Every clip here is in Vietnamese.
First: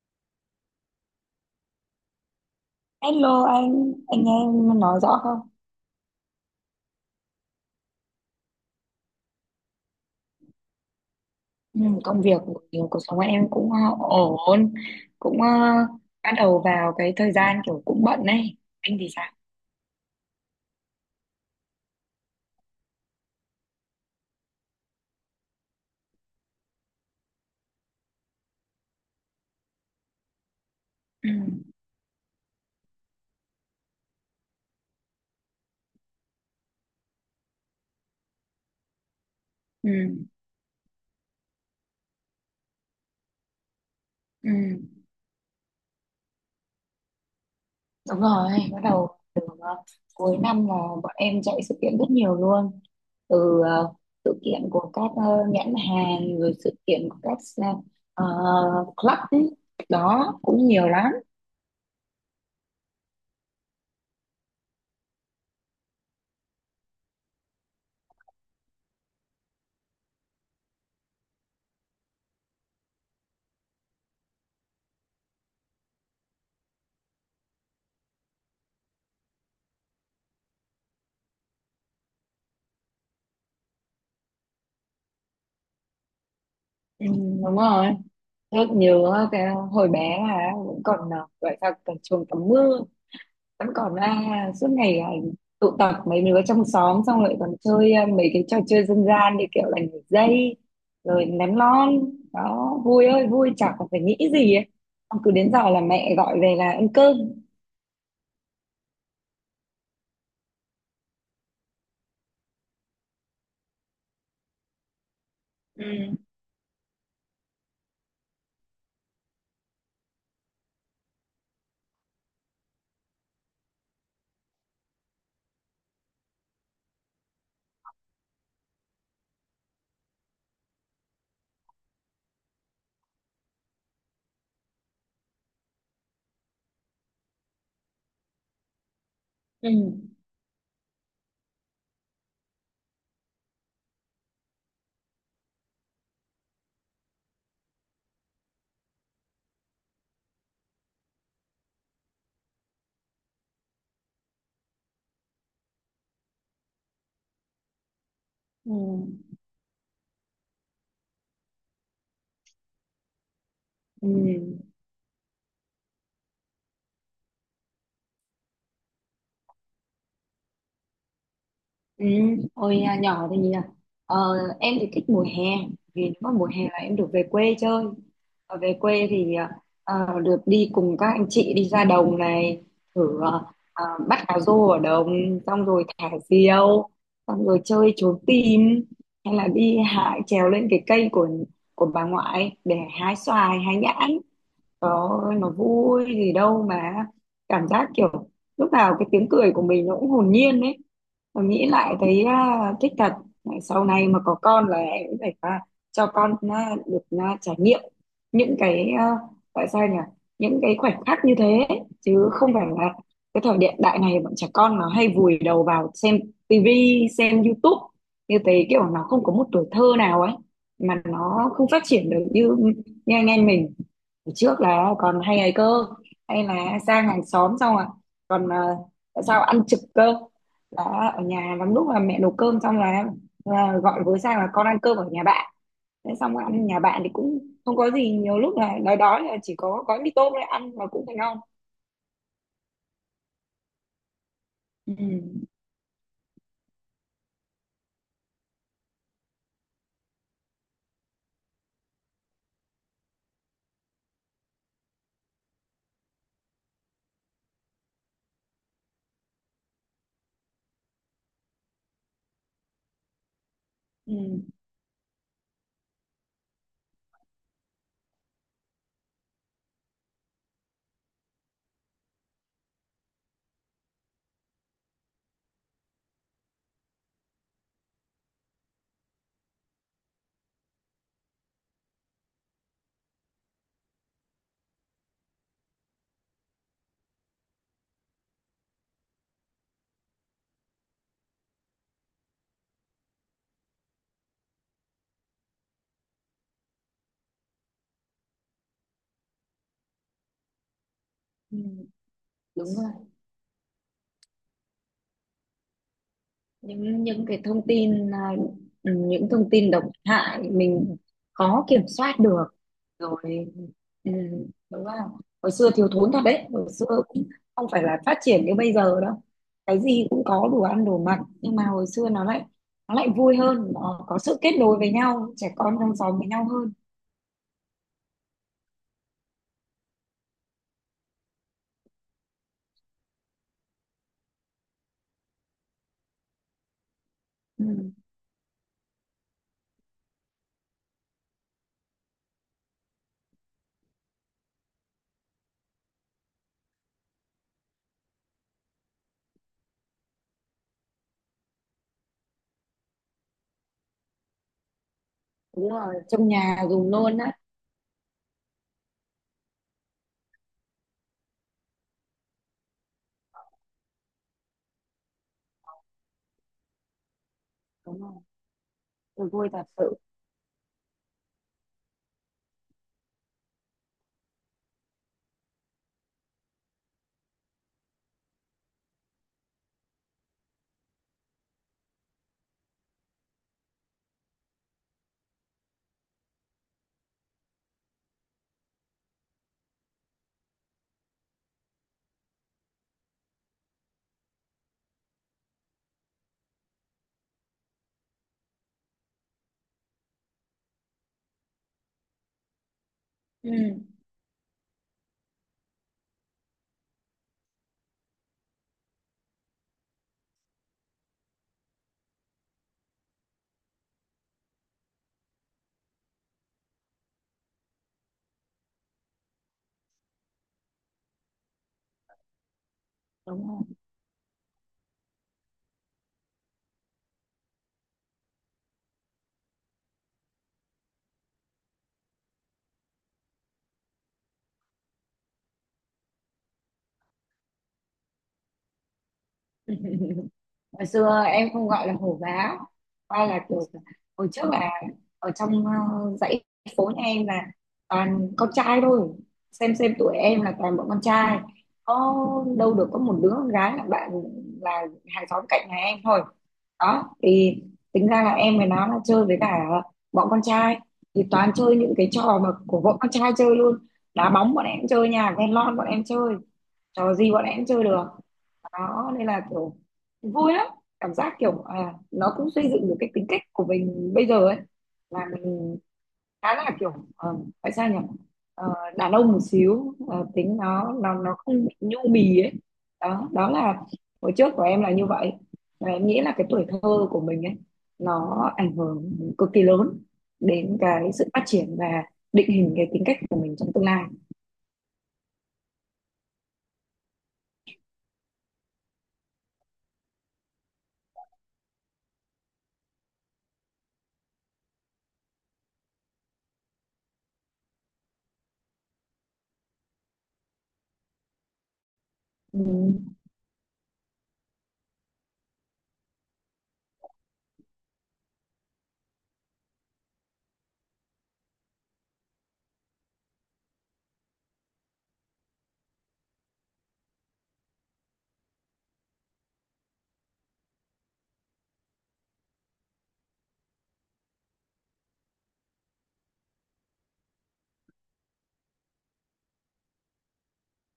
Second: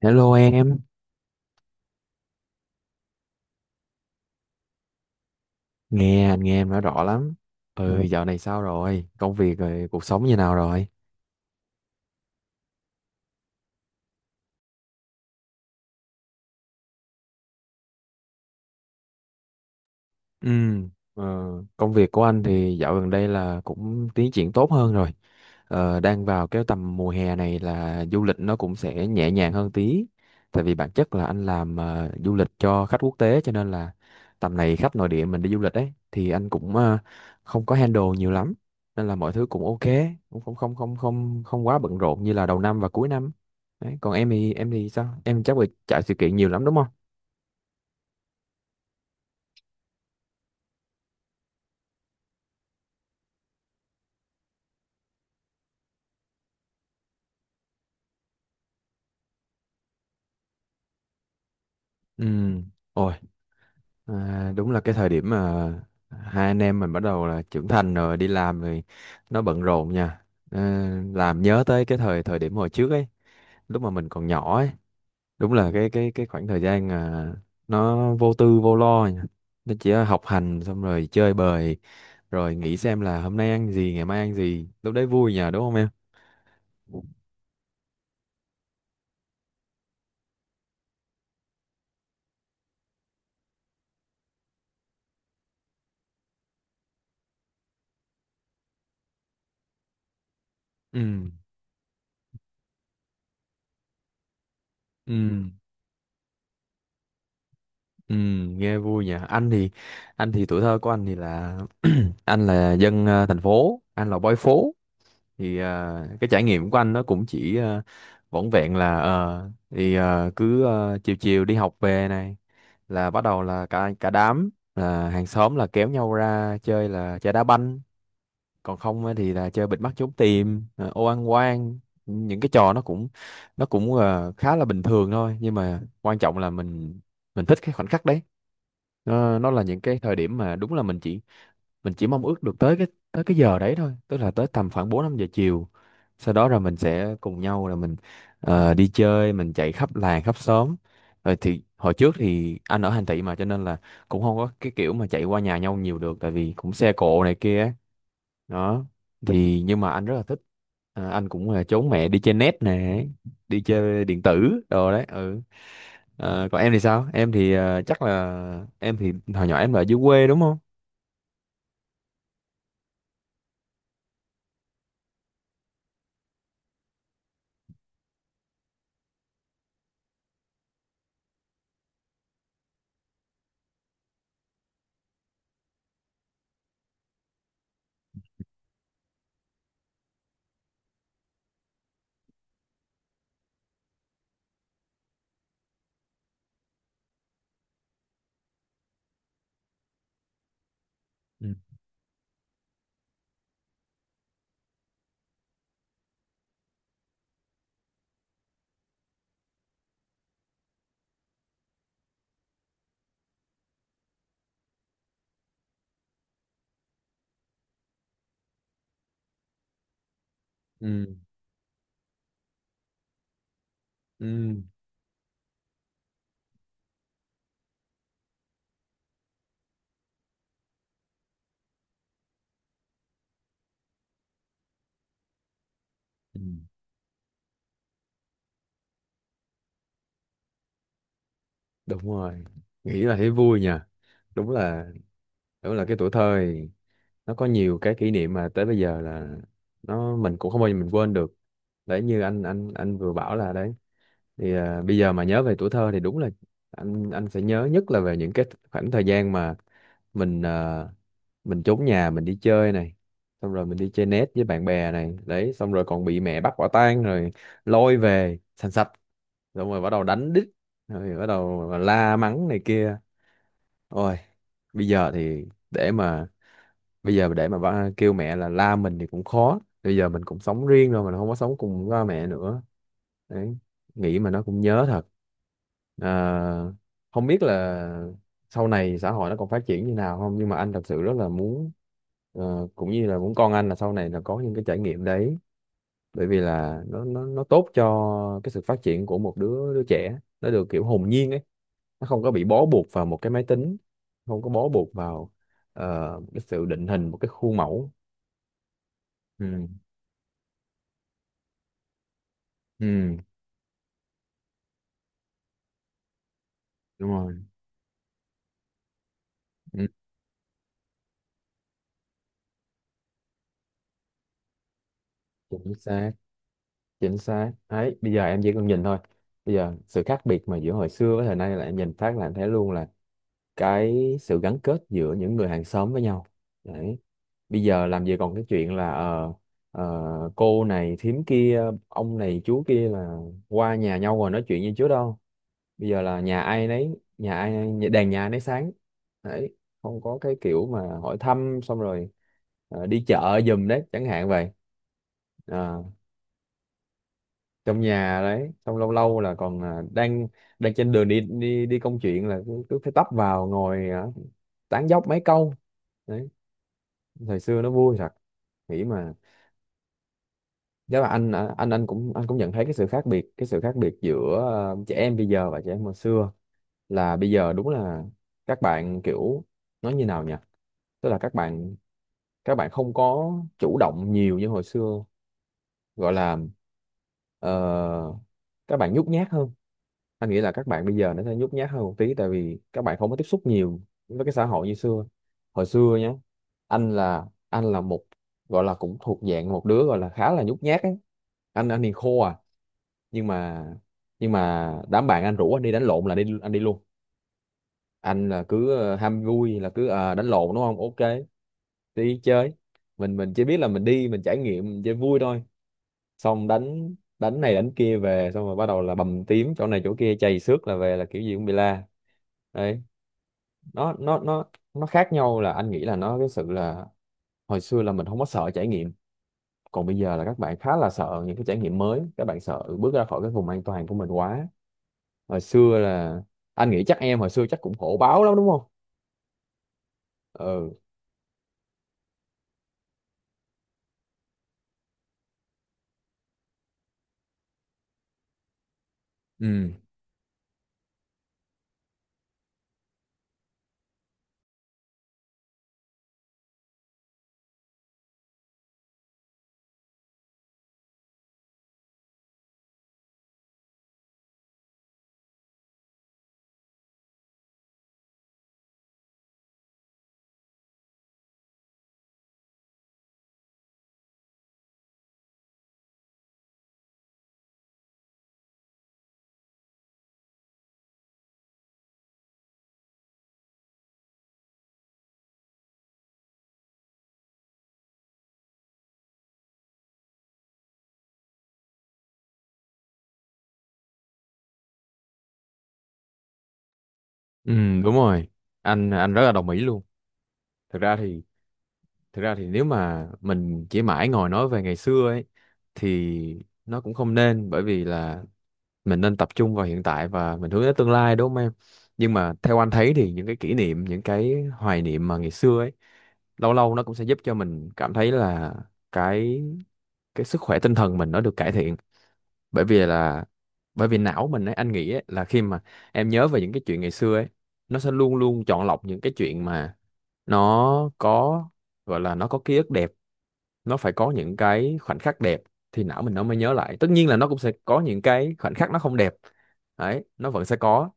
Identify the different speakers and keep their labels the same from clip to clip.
Speaker 1: Hello em,
Speaker 2: Hello anh nghe em nói rõ không?
Speaker 1: nghe anh nghe em nói rõ lắm. Ừ. Ừ, dạo này sao rồi? Công việc rồi, cuộc sống như nào rồi?
Speaker 2: Ừ, công việc kiểu cuộc sống của em cũng ổn, cũng bắt đầu vào cái thời gian kiểu cũng bận ấy. Anh thì sao?
Speaker 1: Ừ, ờ, Công việc của anh thì dạo gần đây là cũng tiến triển tốt hơn rồi. Ờ, đang vào cái tầm mùa hè này là du lịch nó cũng sẽ nhẹ nhàng hơn tí. Tại vì bản chất là
Speaker 2: Ừ,
Speaker 1: anh làm du lịch cho khách quốc tế cho nên là tầm này khách nội địa mình đi du lịch ấy thì anh cũng không có handle nhiều lắm. Nên là mọi thứ cũng ok,
Speaker 2: ừ,
Speaker 1: cũng không không không không không quá bận rộn như là đầu năm và cuối năm. Đấy, còn em
Speaker 2: ừ.
Speaker 1: thì em thì sao? Em chắc là chạy sự kiện nhiều lắm đúng không?
Speaker 2: Đúng rồi, bắt đầu từ cuối năm là bọn em chạy sự kiện rất nhiều luôn. Từ sự kiện của các nhãn hàng, rồi sự kiện của các ờ, club ấy. Đó, cũng nhiều lắm.
Speaker 1: Ừ. Ôi, đúng là cái thời điểm mà hai anh em mình bắt đầu là trưởng thành rồi đi làm rồi nó bận rộn nha, làm nhớ tới cái thời thời điểm hồi trước ấy, lúc mà mình còn nhỏ ấy. Đúng là cái khoảng thời gian nó vô tư vô lo nha. Nó chỉ học hành xong rồi chơi bời rồi nghĩ xem là hôm nay ăn gì ngày mai ăn gì, lúc đấy vui nha đúng không em?
Speaker 2: Ừ, đúng rồi. Rất nhớ cái hồi bé là cũng còn gọi là còn chuồng tắm mưa vẫn còn ra suốt ngày tụ tập mấy đứa trong xóm xong rồi còn chơi mấy cái trò chơi dân gian như kiểu là nhảy dây rồi
Speaker 1: ừ
Speaker 2: ném lon, đó vui ơi vui, chả còn phải nghĩ gì ấy. Xong cứ
Speaker 1: ừ
Speaker 2: đến giờ là mẹ gọi về là ăn cơm.
Speaker 1: ừ Nghe vui nhỉ. Anh thì tuổi thơ của anh thì là anh là dân thành phố, anh là boy phố. Thì
Speaker 2: Ừ,
Speaker 1: cái trải nghiệm của anh nó cũng chỉ vỏn vẹn là ờ, thì ờ, cứ ờ, chiều chiều đi học về này là bắt đầu là cả cả đám, là hàng xóm là kéo nhau ra chơi, là chơi đá banh. Còn không á thì là chơi bịt mắt trốn tìm, ô ăn quan. Những cái trò nó cũng khá là bình thường thôi, nhưng mà quan trọng là mình thích cái khoảnh khắc đấy. Nó là
Speaker 2: ừ,
Speaker 1: những cái thời điểm mà đúng là mình chỉ mong ước được tới tới cái giờ đấy thôi, tức là tới tầm khoảng 4 5 giờ chiều, sau đó rồi mình sẽ cùng nhau là mình đi chơi, mình chạy khắp làng khắp xóm. Rồi thì hồi trước thì anh ở thành thị mà cho nên là cũng không có cái kiểu mà chạy qua nhà nhau nhiều được, tại vì cũng xe cộ này kia á.
Speaker 2: ừ,
Speaker 1: Đó, thì nhưng mà anh rất là thích. Ờ, anh cũng là trốn mẹ đi chơi net nè, đi chơi
Speaker 2: ừ.
Speaker 1: điện tử đồ đấy, ừ. Ờ, còn em thì sao? Em thì chắc là em thì hồi nhỏ em là ở dưới quê đúng không?
Speaker 2: Ừ, hồi nhỏ thì nhỉ, ờ, em thì thích mùa hè vì nếu mà mùa hè là em được về quê chơi, ở về quê thì được đi cùng các anh chị đi ra đồng này, thử bắt cá rô ở đồng xong rồi thả diều, xong rồi chơi trốn tìm, hay là đi hái, trèo lên cái cây của bà ngoại để hái xoài hái nhãn. Đó nó vui gì đâu mà, cảm giác kiểu lúc nào cái tiếng cười của mình nó cũng hồn nhiên ấy. Tôi
Speaker 1: Ừ.
Speaker 2: nghĩ lại thấy thích thật. Này, sau này mà có con là em cũng phải cho con được trải nghiệm những cái à, tại sao nhỉ những cái khoảnh khắc như thế, chứ không phải là cái thời hiện đại này bọn trẻ con nó hay vùi đầu vào xem tivi xem YouTube như thế, kiểu nó không có một tuổi thơ nào ấy, mà
Speaker 1: Ừ.
Speaker 2: nó không phát triển được như như anh em mình. Hồi
Speaker 1: Ừ,
Speaker 2: trước là còn hay ấy cơ, hay là sang hàng xóm xong còn à, tại sao ăn trực cơ. Đó ở nhà lắm lúc là mẹ nấu cơm xong là gọi với sang là con ăn cơm ở nhà bạn, thế xong
Speaker 1: ừ,
Speaker 2: ăn nhà bạn thì cũng không có gì, nhiều lúc là nói đói là chỉ có gói mì tôm để ăn mà cũng thấy ngon.
Speaker 1: Đúng rồi, nghĩ là thấy vui nha. đúng là
Speaker 2: Ừ,
Speaker 1: Đúng là cái tuổi thơ thì nó có nhiều cái kỷ niệm mà tới bây giờ là mình cũng không bao giờ mình quên được. Đấy, như anh vừa bảo là đấy, thì bây giờ mà nhớ về tuổi thơ thì đúng là anh sẽ nhớ nhất là về những cái khoảng thời gian mà mình à, mình trốn nhà mình đi chơi này, xong rồi mình đi chơi net
Speaker 2: ừ,
Speaker 1: với bạn bè này. Đấy, xong rồi còn bị mẹ bắt quả tang rồi lôi về sành sạch, xong rồi bắt đầu đánh đít rồi bắt đầu la mắng này kia. Ôi, bây giờ thì để mà để mà kêu mẹ là la mình thì cũng khó, bây giờ mình cũng sống riêng rồi, mình không có sống cùng ba mẹ nữa. Đấy, nghĩ mà nó cũng nhớ thật. à, Không biết là sau này xã hội nó còn phát triển như nào không, nhưng mà anh thật sự rất là muốn, cũng như là muốn con anh là sau này là có những cái trải nghiệm đấy, bởi vì là nó tốt cho cái sự phát triển của một đứa đứa trẻ, nó được kiểu hồn nhiên ấy,
Speaker 2: ừ,
Speaker 1: nó không có bị bó
Speaker 2: đúng
Speaker 1: buộc
Speaker 2: rồi.
Speaker 1: vào một cái máy tính, không có bó buộc vào cái sự định
Speaker 2: những
Speaker 1: hình một
Speaker 2: những
Speaker 1: cái
Speaker 2: cái
Speaker 1: khuôn
Speaker 2: thông
Speaker 1: mẫu.
Speaker 2: tin ừ, những
Speaker 1: ừ
Speaker 2: thông tin độc hại mình khó kiểm soát được
Speaker 1: ừ
Speaker 2: rồi. Ừ, đúng không, hồi xưa thiếu thốn thật đấy, hồi xưa
Speaker 1: Đúng
Speaker 2: cũng
Speaker 1: rồi.
Speaker 2: không phải là phát triển như bây giờ đâu, cái
Speaker 1: Ừ.
Speaker 2: gì cũng có đủ ăn đủ mặc, nhưng mà hồi xưa nó lại vui hơn, nó có sự kết nối với nhau, trẻ
Speaker 1: Chính
Speaker 2: con trong
Speaker 1: xác,
Speaker 2: xóm với nhau hơn.
Speaker 1: chính xác đấy. Bây giờ em chỉ cần nhìn thôi, bây giờ sự khác biệt mà giữa hồi xưa với thời nay là em nhìn phát là em thấy luôn là cái sự gắn kết giữa những người hàng xóm với nhau. Đấy, bây
Speaker 2: Ừ,
Speaker 1: giờ làm gì còn cái chuyện là ờ, cô này thím kia ông này chú kia là qua nhà nhau rồi nói chuyện như trước đâu. Bây giờ là nhà ai nấy, đèn nhà nấy sáng. Đấy, không có cái kiểu mà hỏi thăm xong rồi đi chợ giùm đấy chẳng hạn vậy.
Speaker 2: đúng
Speaker 1: Ờ,
Speaker 2: rồi, trong nhà dùng luôn á.
Speaker 1: trong nhà đấy. Xong lâu lâu là còn à, đang đang trên đường đi đi đi công chuyện là cứ phải tấp vào ngồi tán dóc mấy câu. Đấy, thời xưa nó vui
Speaker 2: Đúng
Speaker 1: thật,
Speaker 2: rồi.
Speaker 1: nghĩ mà.
Speaker 2: Tôi vui thật sự.
Speaker 1: Chắc là anh cũng nhận thấy cái sự khác biệt, giữa trẻ em bây giờ và trẻ em hồi xưa. Là bây giờ đúng là các bạn kiểu, nói như nào nhỉ, tức là các bạn không có chủ động nhiều như hồi xưa. Gọi là ờ, các bạn nhút nhát hơn. Anh nghĩ là các bạn bây giờ nó sẽ nhút nhát hơn một tí, tại vì các bạn không có tiếp xúc nhiều với cái xã hội như xưa. Hồi xưa nhé, anh là một, gọi là cũng thuộc dạng một đứa gọi là khá là nhút nhát ấy. Anh thì khô à Nhưng
Speaker 2: Ừ,
Speaker 1: mà đám bạn anh rủ anh đi đánh lộn là đi, anh đi luôn. Anh là cứ ham vui, là cứ đánh lộn đúng không, ok, đi chơi. Mình chỉ biết là mình đi, mình trải nghiệm, mình chơi vui thôi. Xong đánh đánh này đánh kia về, xong rồi bắt đầu là bầm tím chỗ này chỗ kia, chày xước, là về là kiểu gì cũng bị la. Đấy,
Speaker 2: đúng rồi,
Speaker 1: nó nó nó nó khác nhau là anh nghĩ là cái sự là hồi xưa là mình không có sợ trải nghiệm, còn bây giờ là các bạn khá là sợ những cái trải nghiệm mới, các bạn sợ bước ra khỏi cái vùng an toàn của mình quá. Hồi xưa là, anh nghĩ chắc em hồi xưa chắc cũng khổ báo lắm đúng không? Ừ.
Speaker 2: hồi xưa em không gọi là hổ báo, coi là kiểu hồi trước là ở trong dãy phố nhà em là toàn con trai thôi,
Speaker 1: Ừ,
Speaker 2: xem tuổi em là toàn bọn con trai, có đâu được, có một đứa con gái là bạn là hàng xóm cạnh nhà em thôi. Đó thì tính ra là em với nó là chơi với cả bọn con trai, thì toàn chơi những cái trò mà của bọn con trai chơi luôn. Đá bóng bọn em chơi, nhà ghen lon bọn em chơi, trò gì bọn em chơi được. Đó nên là kiểu vui lắm, cảm giác kiểu nó cũng xây dựng được cái tính cách của mình bây giờ ấy, là mình khá là kiểu ờ, phải sao nhỉ Ờ, đàn ông một xíu, tính nó không bị nhu mì ấy. Đó đó là hồi trước của em là như vậy, và em nghĩ là cái tuổi thơ của mình ấy nó ảnh hưởng cực kỳ lớn đến cái sự phát triển và định hình cái tính cách của mình trong tương lai.
Speaker 1: ừ, Đúng rồi. Anh rất là đồng ý luôn. Thực ra thì Thực ra thì nếu mà mình chỉ mãi ngồi nói về ngày xưa ấy thì nó cũng không nên, bởi vì là mình nên tập trung vào hiện tại và mình hướng đến tương lai đúng không em? Nhưng mà theo anh thấy thì
Speaker 2: Ừ.
Speaker 1: những cái kỷ niệm, những cái hoài niệm mà ngày xưa ấy, lâu lâu nó cũng sẽ giúp cho mình cảm thấy là cái cái sức khỏe tinh thần mình nó được cải thiện. Bởi vì là, bởi vì não mình ấy, anh nghĩ ấy, là khi mà em nhớ về những cái chuyện ngày xưa ấy, nó sẽ luôn luôn chọn lọc những cái chuyện mà nó có, gọi là nó có ký ức đẹp, nó phải có những cái khoảnh khắc đẹp thì não mình nó mới nhớ lại. Tất nhiên là nó cũng sẽ có những cái khoảnh khắc nó không đẹp, đấy nó vẫn sẽ có,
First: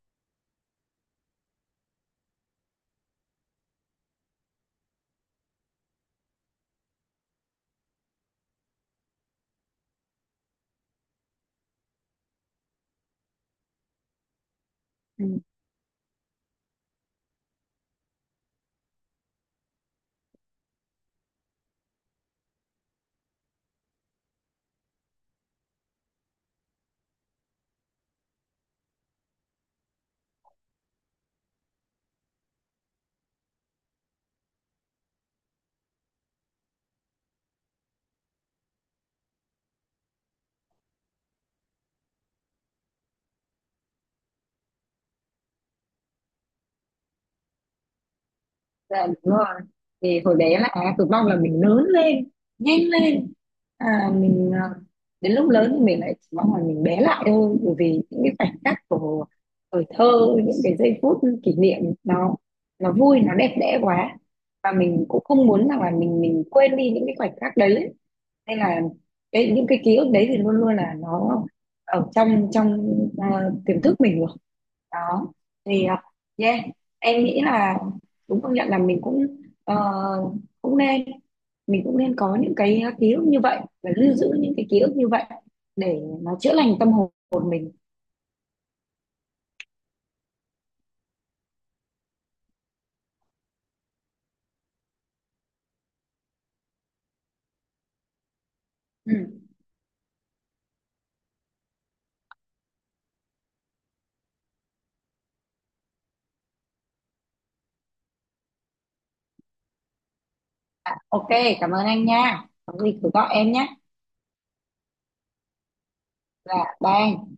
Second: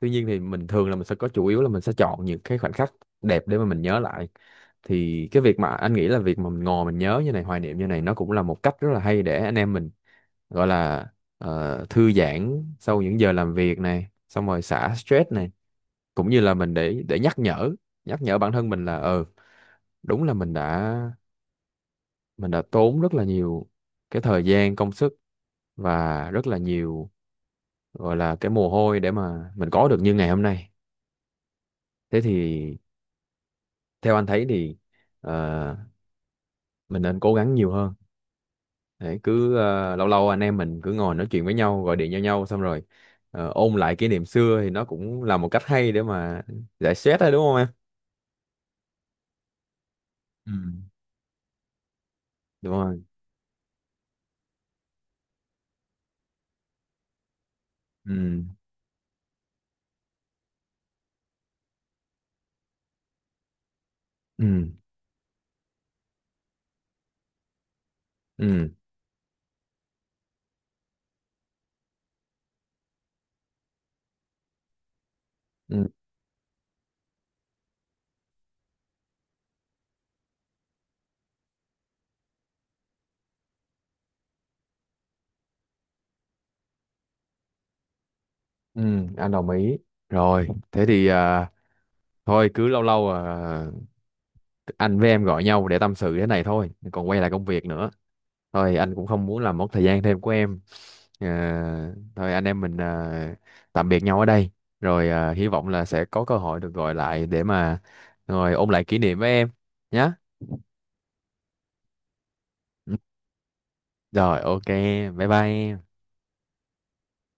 Speaker 1: tuy nhiên thì mình thường là mình sẽ có chủ yếu là mình sẽ chọn những cái khoảnh khắc đẹp để mà mình nhớ lại. Thì cái việc mà anh nghĩ là việc mà mình ngồi mình nhớ như này, hoài niệm như này, nó cũng là một cách rất là hay để anh em mình gọi là thư giãn sau những giờ làm việc này, xong rồi xả
Speaker 2: Ừ.
Speaker 1: stress này, cũng như là mình để nhắc nhở bản thân mình là ờ, đúng là mình đã tốn rất là nhiều cái thời gian công sức và rất là nhiều, gọi là cái mồ hôi, để mà mình có được như ngày hôm nay. Thế thì theo anh thấy thì ờ, mình nên cố gắng nhiều hơn để cứ lâu lâu anh em mình cứ ngồi nói chuyện với nhau, gọi điện cho nhau xong rồi ôn lại kỷ niệm xưa thì nó cũng là một cách hay để mà giải stress đấy đúng không em?
Speaker 2: Dạ đúng rồi, thì hồi
Speaker 1: Ừ.
Speaker 2: bé là á, cực mong là mình lớn lên
Speaker 1: Đúng
Speaker 2: nhanh
Speaker 1: rồi.
Speaker 2: lên, mình đến lúc lớn thì mình lại chỉ mong là mình bé lại thôi, bởi vì những cái
Speaker 1: ừ
Speaker 2: khoảnh khắc của tuổi thơ, những cái giây phút kỷ niệm, nó vui, nó đẹp đẽ quá,
Speaker 1: ừ
Speaker 2: và mình cũng không muốn rằng là mình quên đi những cái khoảnh khắc đấy ấy. Nên
Speaker 1: ừ
Speaker 2: là cái những cái ký ức đấy thì luôn luôn là nó ở trong trong à, tiềm thức mình rồi. Đó thì
Speaker 1: ừ
Speaker 2: yeah, em nghĩ là đúng, công nhận là mình cũng ờ, cũng nên, mình cũng nên có những cái ký ức như vậy và lưu giữ những cái ký ức như vậy để nó chữa lành tâm hồn mình.
Speaker 1: ừ, anh đồng ý. Rồi thế thì thôi cứ lâu lâu anh với em gọi nhau để tâm sự thế này thôi, còn quay lại công việc nữa. Thôi anh cũng
Speaker 2: Ừ.
Speaker 1: không muốn làm mất thời gian thêm của em. Ờ, thôi anh em mình tạm biệt nhau ở đây. Rồi ờ, hy vọng là sẽ có cơ hội được gọi lại để mà rồi ôn lại kỷ niệm với em nhé.
Speaker 2: À, ok, cảm ơn anh nha, có gì cứ gọi em nhé,
Speaker 1: Rồi, ok, bye bye em.
Speaker 2: là bye anh.